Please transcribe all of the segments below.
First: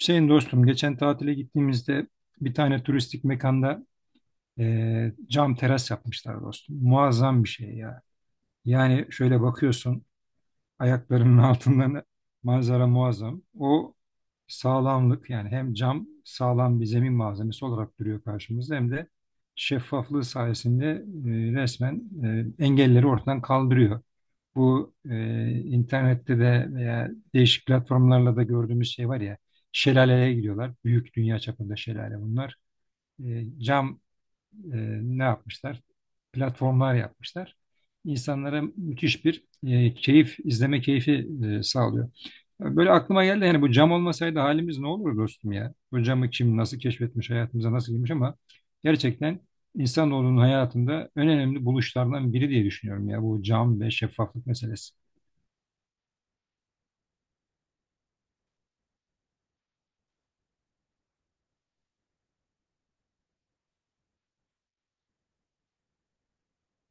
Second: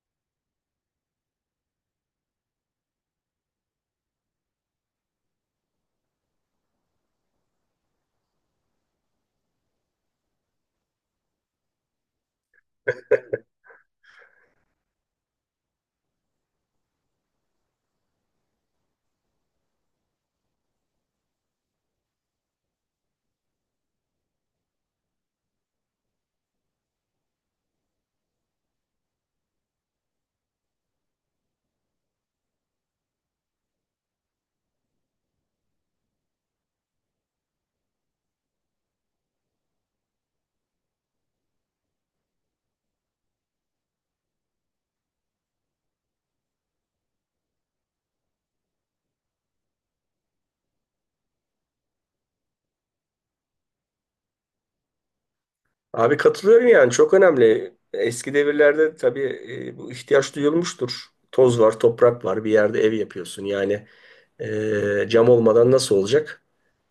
Hüseyin dostum geçen tatile gittiğimizde bir tane turistik mekanda cam teras yapmışlar dostum. Muazzam bir şey ya. Yani şöyle bakıyorsun ayaklarının altından manzara muazzam. O sağlamlık, yani hem cam sağlam bir zemin malzemesi olarak duruyor karşımızda hem de şeffaflığı sayesinde resmen engelleri ortadan kaldırıyor. Bu internette de veya değişik platformlarla da gördüğümüz şey var ya, şelaleye gidiyorlar. Büyük dünya çapında şelale bunlar. Cam e, ne yapmışlar? Platformlar yapmışlar. İnsanlara müthiş bir keyif, izleme keyfi sağlıyor. Böyle aklıma geldi, yani bu cam olmasaydı halimiz ne olur dostum ya? Bu camı kim nasıl keşfetmiş, hayatımıza nasıl girmiş ama gerçekten insanoğlunun hayatında en önemli buluşlardan biri diye düşünüyorum ya, bu cam ve şeffaflık meselesi. Abi katılıyorum yani çok önemli. Eski devirlerde tabii bu ihtiyaç duyulmuştur. Toz var, toprak var, bir yerde ev yapıyorsun. Yani cam olmadan nasıl olacak?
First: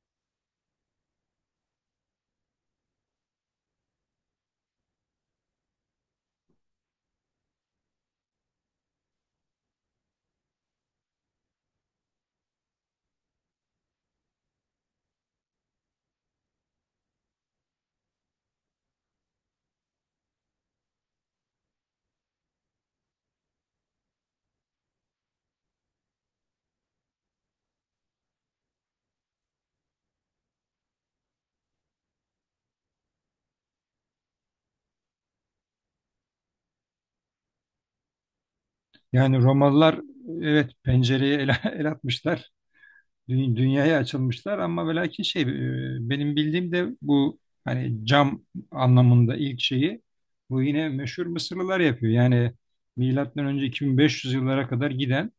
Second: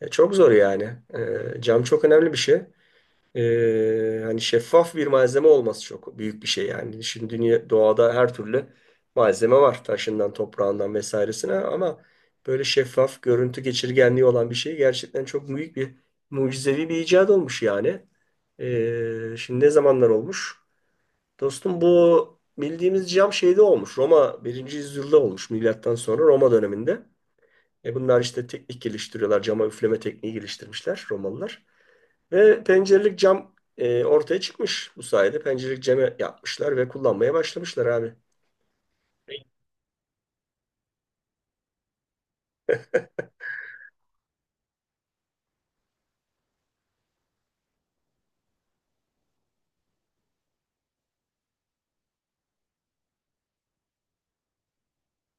Çok zor yani. Cam çok önemli bir şey. Hani şeffaf bir malzeme olması çok büyük bir şey yani. Şimdi dünya, doğada her türlü malzeme var. Taşından, toprağından vesairesine ama böyle şeffaf, görüntü geçirgenliği olan bir şey gerçekten çok büyük bir mucizevi bir icat olmuş yani. Şimdi ne zamanlar olmuş? Dostum bu bildiğimiz cam şeyde olmuş. Roma birinci yüzyılda olmuş milattan sonra Roma döneminde. Bunlar işte teknik geliştiriyorlar. Cama üfleme tekniği geliştirmişler Romalılar. Ve pencerelik cam ortaya çıkmış bu sayede. Pencerelik ceme yapmışlar ve kullanmaya başlamışlar abi. Yani Romalılar, evet, pencereye el atmışlar. Dünyaya açılmışlar, ama ve lakin benim bildiğim de bu, hani cam anlamında ilk şeyi bu yine meşhur Mısırlılar yapıyor. Yani milattan önce 2500 yıllara kadar giden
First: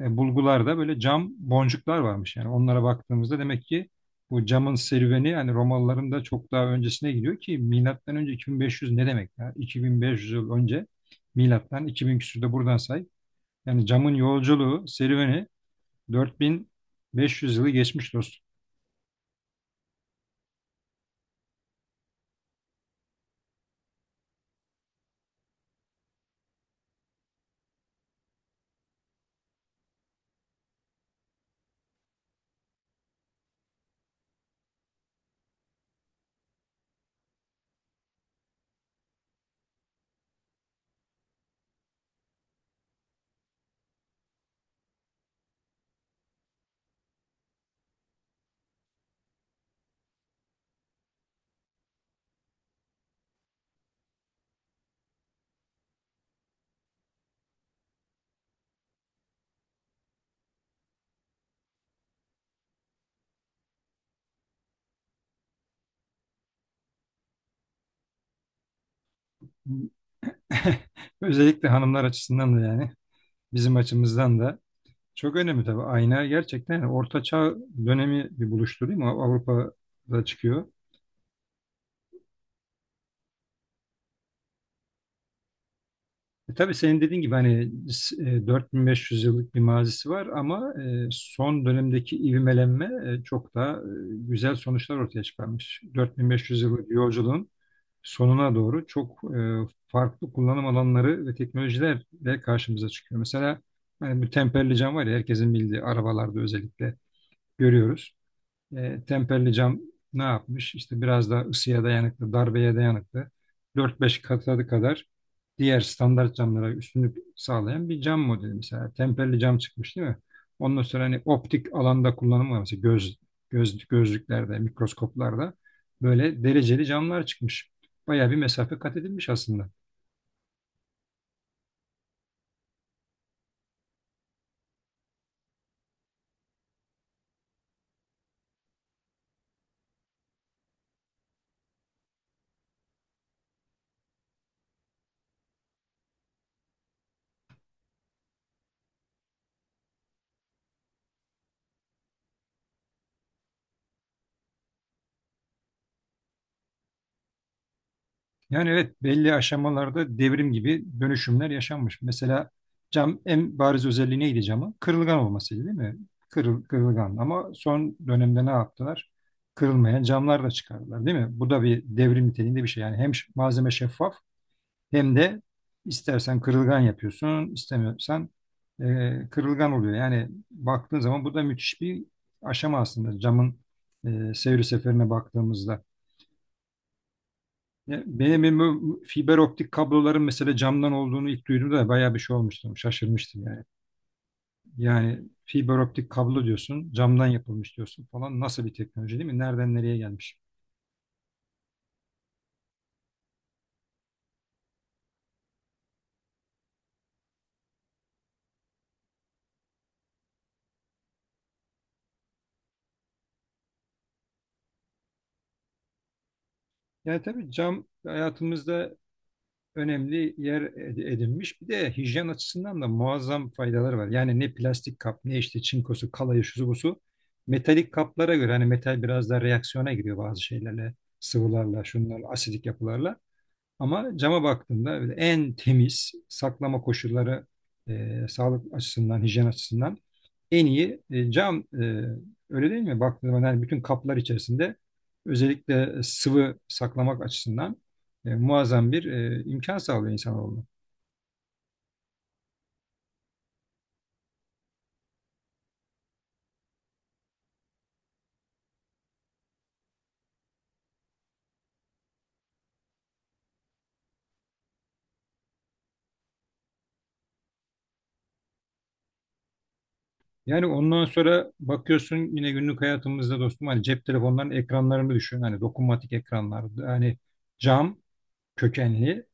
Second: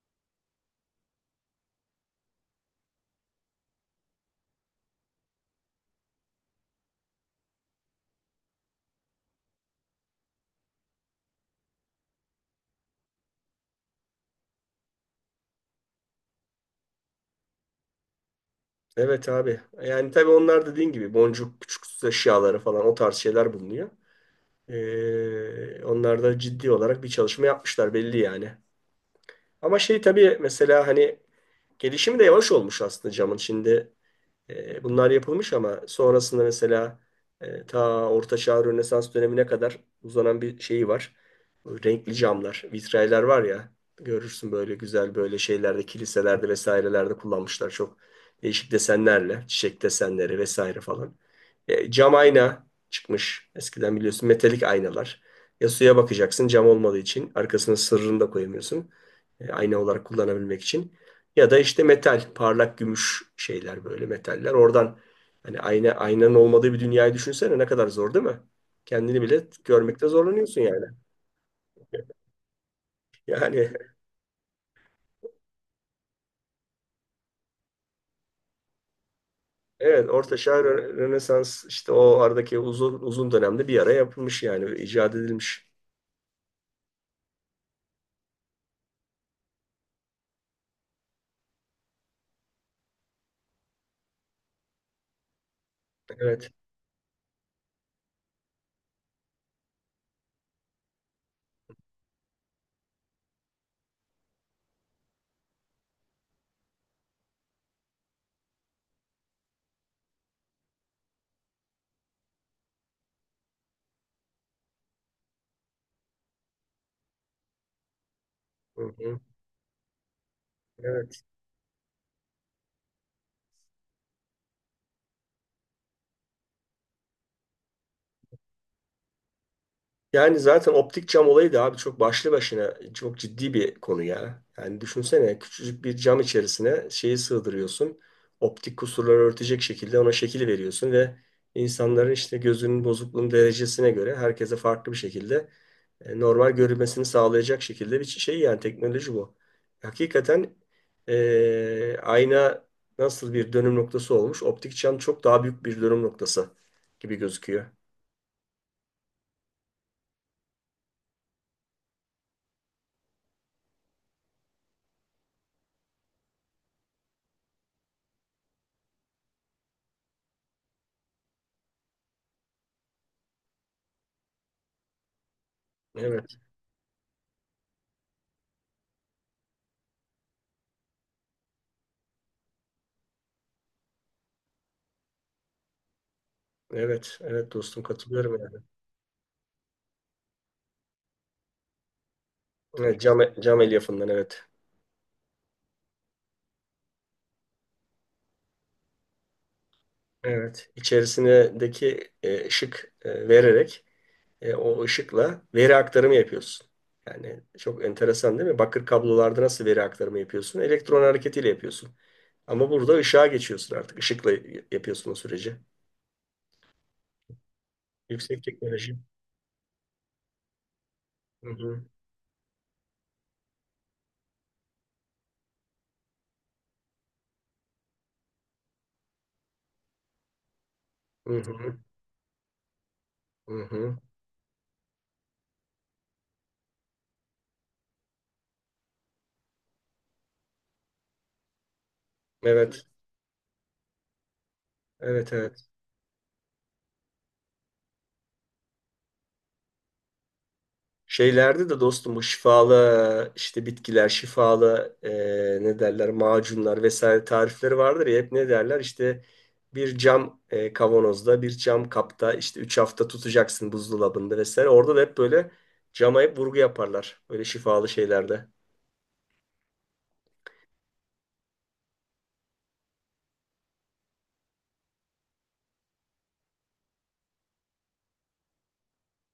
bulgularda böyle cam boncuklar varmış. Yani onlara baktığımızda demek ki bu camın serüveni hani Romalıların da çok daha öncesine gidiyor. Ki milattan önce 2500 ne demek ya? 2500 yıl önce, milattan 2000 küsürde buradan say. Yani camın yolculuğu, serüveni 4500 yılı geçmiş dostum. Evet abi. Yani tabii onlar da dediğin gibi boncuk, küçük süs eşyaları falan o tarz şeyler bulunuyor. Onlar da ciddi olarak bir çalışma yapmışlar belli yani. Ama şey tabii mesela hani gelişimi de yavaş olmuş aslında camın. Şimdi bunlar yapılmış ama sonrasında mesela ta Orta Çağ Rönesans dönemine kadar uzanan bir şeyi var. Bu renkli camlar, vitraylar var ya görürsün böyle güzel böyle şeylerde, kiliselerde vesairelerde kullanmışlar çok değişik desenlerle, çiçek desenleri vesaire falan. Cam ayna çıkmış. Eskiden biliyorsun metalik aynalar. Ya suya bakacaksın cam olmadığı için arkasına sırrını da koyamıyorsun. Ayna olarak kullanabilmek için. Ya da işte metal, parlak gümüş şeyler böyle metaller. Oradan hani ayna, aynanın olmadığı bir dünyayı düşünsene ne kadar zor değil mi? Kendini bile görmekte zorlanıyorsun yani. Özellikle hanımlar açısından da, yani Yani bizim açımızdan da çok önemli tabii. Ayna gerçekten, yani Orta Çağ dönemi bir buluştu değil mi? Evet, Avrupa'da Orta Çağ, çıkıyor. Rönesans, işte o aradaki uzun uzun dönemde bir ara yapılmış yani icat edilmiş. E tabii senin dediğin gibi, hani 4500 yıllık bir mazisi var, ama son dönemdeki ivmelenme çok daha güzel sonuçlar ortaya çıkarmış. Evet. 4500 yıllık yolculuğun sonuna doğru çok farklı kullanım alanları ve teknolojilerle karşımıza çıkıyor. Mesela hani bu temperli cam var ya, herkesin bildiği, arabalarda özellikle görüyoruz. E, temperli cam ne yapmış? İşte biraz daha ısıya dayanıklı, darbeye dayanıklı. 4-5 katı kadar diğer standart camlara üstünlük sağlayan bir cam modeli Hı mesela. hı. Temperli cam çıkmış değil mi? Ondan sonra Evet. hani optik alanda kullanımı var. Mesela gözlüklerde, mikroskoplarda böyle dereceli camlar çıkmış. Bayağı bir mesafe kat edilmiş aslında. Yani zaten optik cam olayı da abi çok başlı başına çok ciddi bir konu ya. Yani düşünsene küçücük bir cam içerisine şeyi sığdırıyorsun. Optik kusurları örtecek şekilde ona şekil veriyorsun ve insanların işte gözünün bozukluğunun derecesine göre herkese farklı bir şekilde normal görülmesini sağlayacak şekilde bir şey yani teknoloji bu. Hakikaten ayna nasıl bir dönüm noktası olmuş? Optik cam çok daha büyük bir dönüm noktası gibi gözüküyor. Yani evet, belli aşamalarda devrim gibi dönüşümler yaşanmış. Mesela cam, en bariz özelliği neydi camın? Kırılgan olmasıydı değil mi? Kırılgan, ama son dönemde ne yaptılar? Kırılmayan camlar da çıkardılar değil mi? Bu da bir devrim niteliğinde bir şey. Yani hem malzeme şeffaf hem de Evet. istersen kırılgan yapıyorsun, istemiyorsan kırılgan oluyor. Yani baktığın zaman bu da müthiş bir aşama aslında, camın seyri seferine baktığımızda. Evet, evet dostum Ya, katılıyorum benim yani. evime fiber optik kabloların mesela camdan olduğunu ilk duyduğumda da bayağı bir şey olmuştum. Evet, Şaşırmıştım cam yani. elyafından, evet. Yani fiber optik kablo diyorsun, camdan yapılmış diyorsun falan. Nasıl bir teknoloji değil mi? Nereden nereye gelmiş? Evet, içerisindeki ışık vererek o ışıkla veri aktarımı yapıyorsun. Yani çok enteresan değil mi? Bakır kablolarda nasıl veri aktarımı yapıyorsun? Elektron hareketiyle yapıyorsun. Ama burada ışığa geçiyorsun artık. Işıkla yapıyorsun o süreci. Yani tabii cam Yüksek teknoloji. hayatımızda önemli yer Hı edinmiş. Bir hı, de hijyen açısından da muazzam faydaları var. Yani ne plastik kap, ne işte çinkosu, kalayı, şusu busu. Metalik kaplara göre, hani metal biraz da reaksiyona giriyor bazı şeylerle, hı hı, sıvılarla, şunlarla, asidik yapılarla. hı hı. Ama cama baktığında böyle en temiz saklama koşulları, sağlık açısından, hijyen açısından en iyi cam, öyle değil Evet, mi? Baktığında zaman, yani bütün kaplar içerisinde evet, evet. özellikle sıvı saklamak açısından muazzam bir imkan sağlıyor insanoğluna. Şeylerde de dostum bu şifalı işte bitkiler, şifalı ne derler macunlar vesaire tarifleri vardır ya hep ne derler işte bir cam kavanozda bir cam kapta işte 3 hafta tutacaksın buzdolabında vesaire. Orada da hep böyle cama hep vurgu yaparlar böyle şifalı şeylerde. Yani ondan sonra bakıyorsun yine günlük hayatımızda dostum, hani cep telefonlarının ekranlarını düşün. Hani dokunmatik ekranlar, yani cam kökenli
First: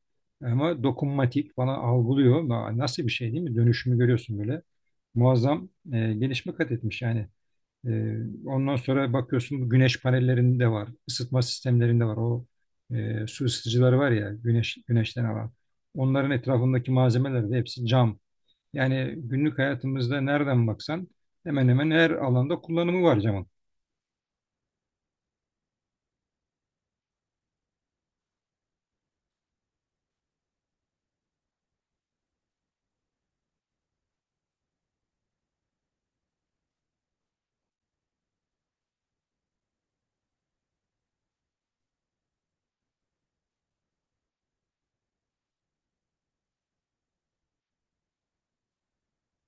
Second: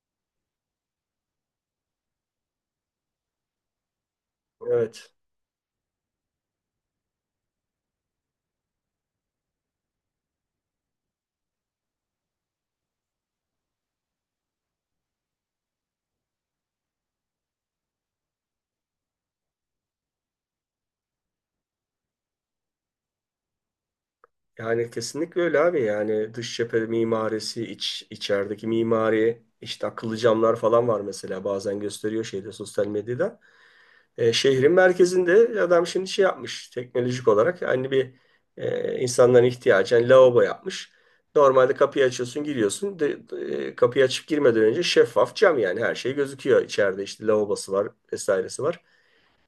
ama dokunmatik bana algılıyor. Nasıl bir şey değil mi? Dönüşümü görüyorsun böyle. Evet. Muazzam gelişme kat etmiş yani. E, Ondan sonra bakıyorsun, bu güneş panellerinde var, ısıtma sistemlerinde var. Su ısıtıcıları var ya, güneşten alan. Onların etrafındaki malzemeler de hepsi cam. Yani günlük hayatımızda nereden baksan hemen hemen her alanda kullanımı var camın. Yani kesinlikle öyle abi yani dış cephe mimarisi iç içerideki mimari işte akıllı camlar falan var mesela bazen gösteriyor şeyde sosyal medyada. Şehrin merkezinde adam şimdi şey yapmış teknolojik olarak. Hani bir insanların ihtiyacı. Hani lavabo yapmış. Normalde kapıyı açıyorsun giriyorsun. Kapıyı açıp girmeden önce şeffaf cam yani her şey gözüküyor. İçeride işte lavabosu var vesairesi var.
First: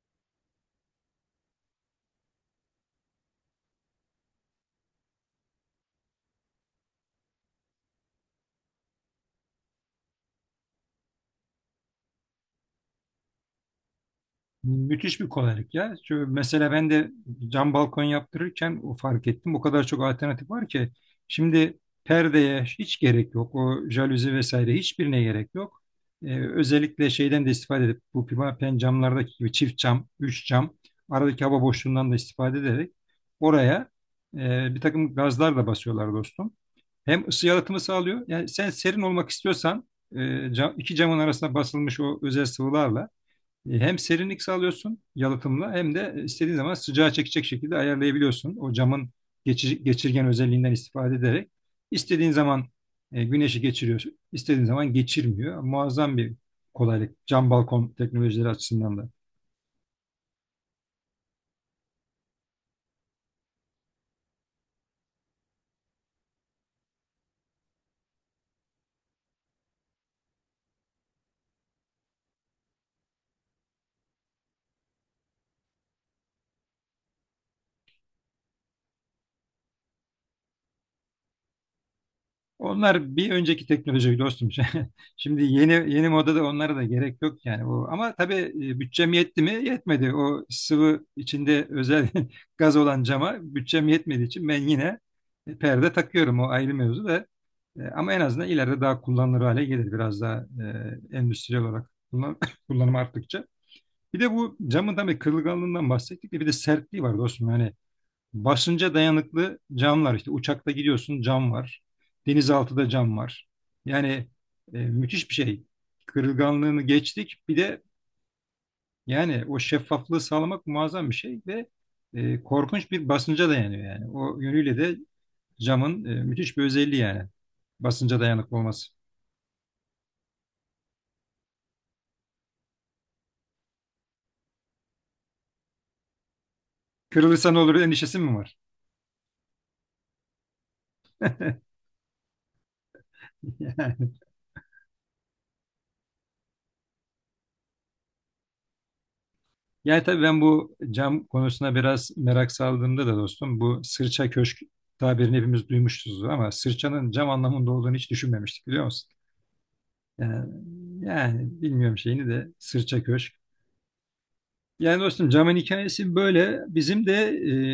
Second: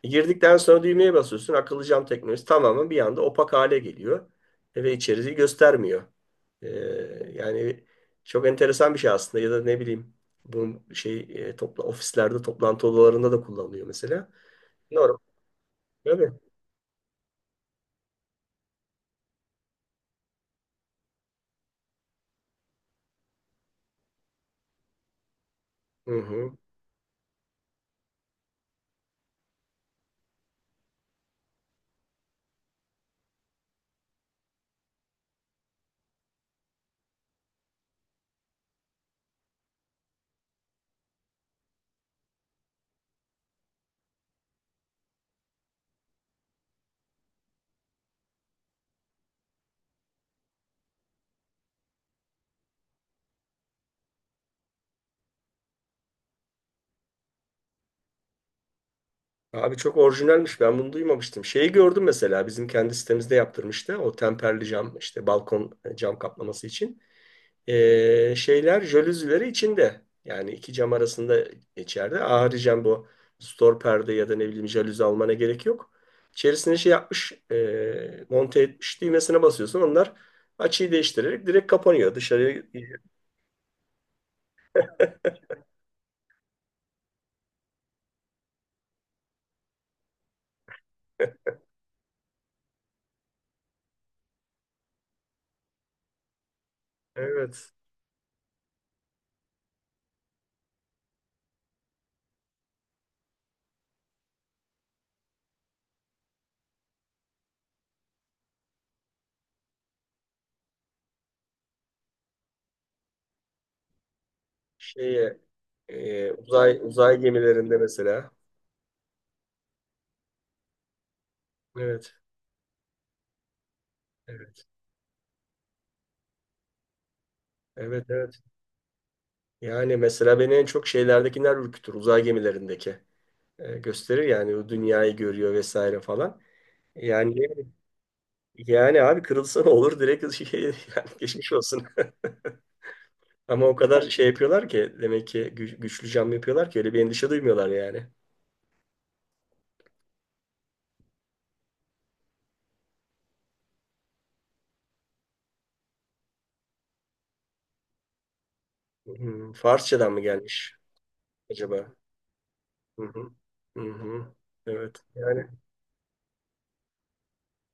Girdikten sonra düğmeye basıyorsun. Akıllı cam teknolojisi tamamen bir anda opak hale geliyor. Ve içeriği göstermiyor. E, Yani çok enteresan bir şey aslında ya da ne bileyim bunun şey ofislerde toplantı odalarında da kullanılıyor mesela. Müthiş bir kolaylık ya. Çünkü Tabii. mesela ben de cam balkon yaptırırken o fark ettim. O kadar çok alternatif var ki. Şimdi perdeye hiç gerek yok. O jaluzi vesaire hiçbirine gerek yok. Hı hı. Özellikle şeyden de istifade edip, bu pimapen camlardaki gibi çift cam, üç cam, aradaki hava boşluğundan da istifade ederek oraya bir takım gazlar da basıyorlar dostum. Hem ısı yalıtımı sağlıyor. Yani sen serin olmak istiyorsan iki camın arasına basılmış o özel sıvılarla e, hem serinlik sağlıyorsun yalıtımla, hem de istediğin zaman sıcağı çekecek şekilde ayarlayabiliyorsun. O camın geçirgen özelliğinden istifade ederek istediğin zaman güneşi geçiriyorsun, istediğin zaman geçirmiyor. Muazzam bir kolaylık cam balkon teknolojileri açısından da. Abi çok orijinalmiş. Ben bunu duymamıştım. Şeyi gördüm mesela. Bizim kendi sitemizde yaptırmıştı. O temperli cam işte balkon cam kaplaması için. Şeyler jalüzileri içinde. Yani iki cam arasında içeride. Haricen bu stor perde ya da ne bileyim jalüzi almana gerek yok. İçerisine şey yapmış. Monte etmiş. Düğmesine basıyorsun. Onlar açıyı değiştirerek direkt kapanıyor. Dışarıya, Onlar bir önceki teknoloji dostum. Şimdi yeni yeni modada onlara da gerek yok yani. O, ama tabii bütçem yetti mi? Yetmedi. O sıvı içinde özel gaz olan cama bütçem yetmediği için ben yine perde takıyorum. O ayrı mevzu da. evet. Ama en azından ileride daha kullanılır hale gelir. Biraz daha endüstriyel olarak kullanım arttıkça. Bir de bu camın tabii kırılganlığından bahsettik de, bir de sertliği var dostum. Yani basınca dayanıklı camlar, işte uçakta gidiyorsun cam var. Denizaltıda cam var. Yani müthiş bir Şeye, şey. Uzay Kırılganlığını geçtik. Bir gemilerinde de, mesela. yani o şeffaflığı sağlamak muazzam bir şey ve Evet. Korkunç bir basınca dayanıyor yani. O Evet. yönüyle de camın müthiş bir özelliği yani. Evet, Basınca evet. dayanıklı olması. Yani mesela beni en çok şeylerdekiler ürkütür. Uzay gemilerindeki gösterir yani o dünyayı görüyor vesaire falan. Yani, Kırılırsa ne olur endişesi mi var? Abi kırılsa ne olur direkt şey, yani geçmiş olsun. Ama o kadar şey yapıyorlar ki demek ki güçlü cam yapıyorlar ki öyle bir endişe duymuyorlar yani. Yani tabii ben bu cam konusuna biraz merak saldığımda da dostum, bu sırça köşk tabirini hepimiz duymuşuzdur, ama sırçanın cam anlamında olduğunu hiç düşünmemiştik, biliyor musun? Hmm, Farsçadan mı Yani, gelmiş yani acaba? bilmiyorum şeyini de, Hı sırça hı. köşk. Hı hı. Yani Evet. dostum Yani, camın hikayesi böyle. Bizim de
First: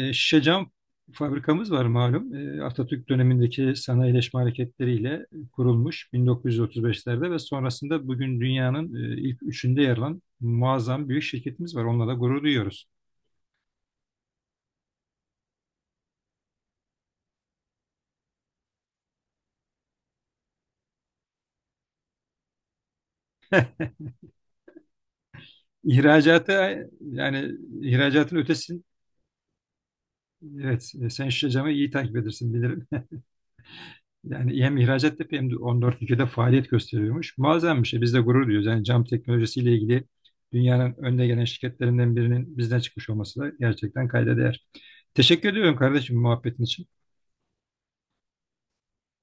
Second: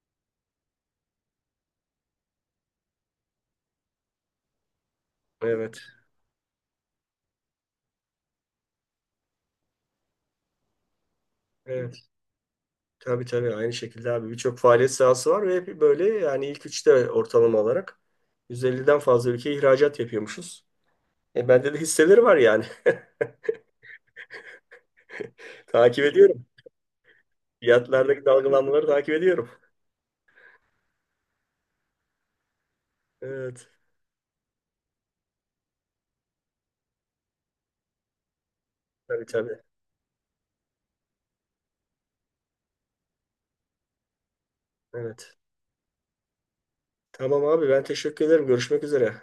şişe cam fabrikamız var malum. E, Atatürk dönemindeki sanayileşme hareketleriyle evet. kurulmuş 1935'lerde ve sonrasında bugün dünyanın ilk üçünde yer alan muazzam büyük şirketimiz var. Onunla Evet. da gurur duyuyoruz. Tabii tabii aynı şekilde abi birçok faaliyet sahası var ve hep böyle yani ilk üçte ortalama olarak 150'den fazla ülkeye ihracat yapıyormuşuz. Bende de hisseleri var yani. Takip ediyorum. İhracata, yani Fiyatlardaki ihracatın ötesi, dalgalanmaları takip ediyorum. evet, sen Şişecam'ı iyi takip edersin bilirim. Evet. Yani hem ihracat yapıyor hem de 14 ülkede faaliyet gösteriyormuş. Muazzam bir şey. Biz de gurur duyuyoruz. Yani cam Tabii tabii. teknolojisiyle ilgili dünyanın önde gelen şirketlerinden birinin bizden çıkmış olması da gerçekten kayda değer. Evet. Teşekkür ediyorum kardeşim muhabbetin için. Tamam abi ben teşekkür ederim. Görüşmek üzere.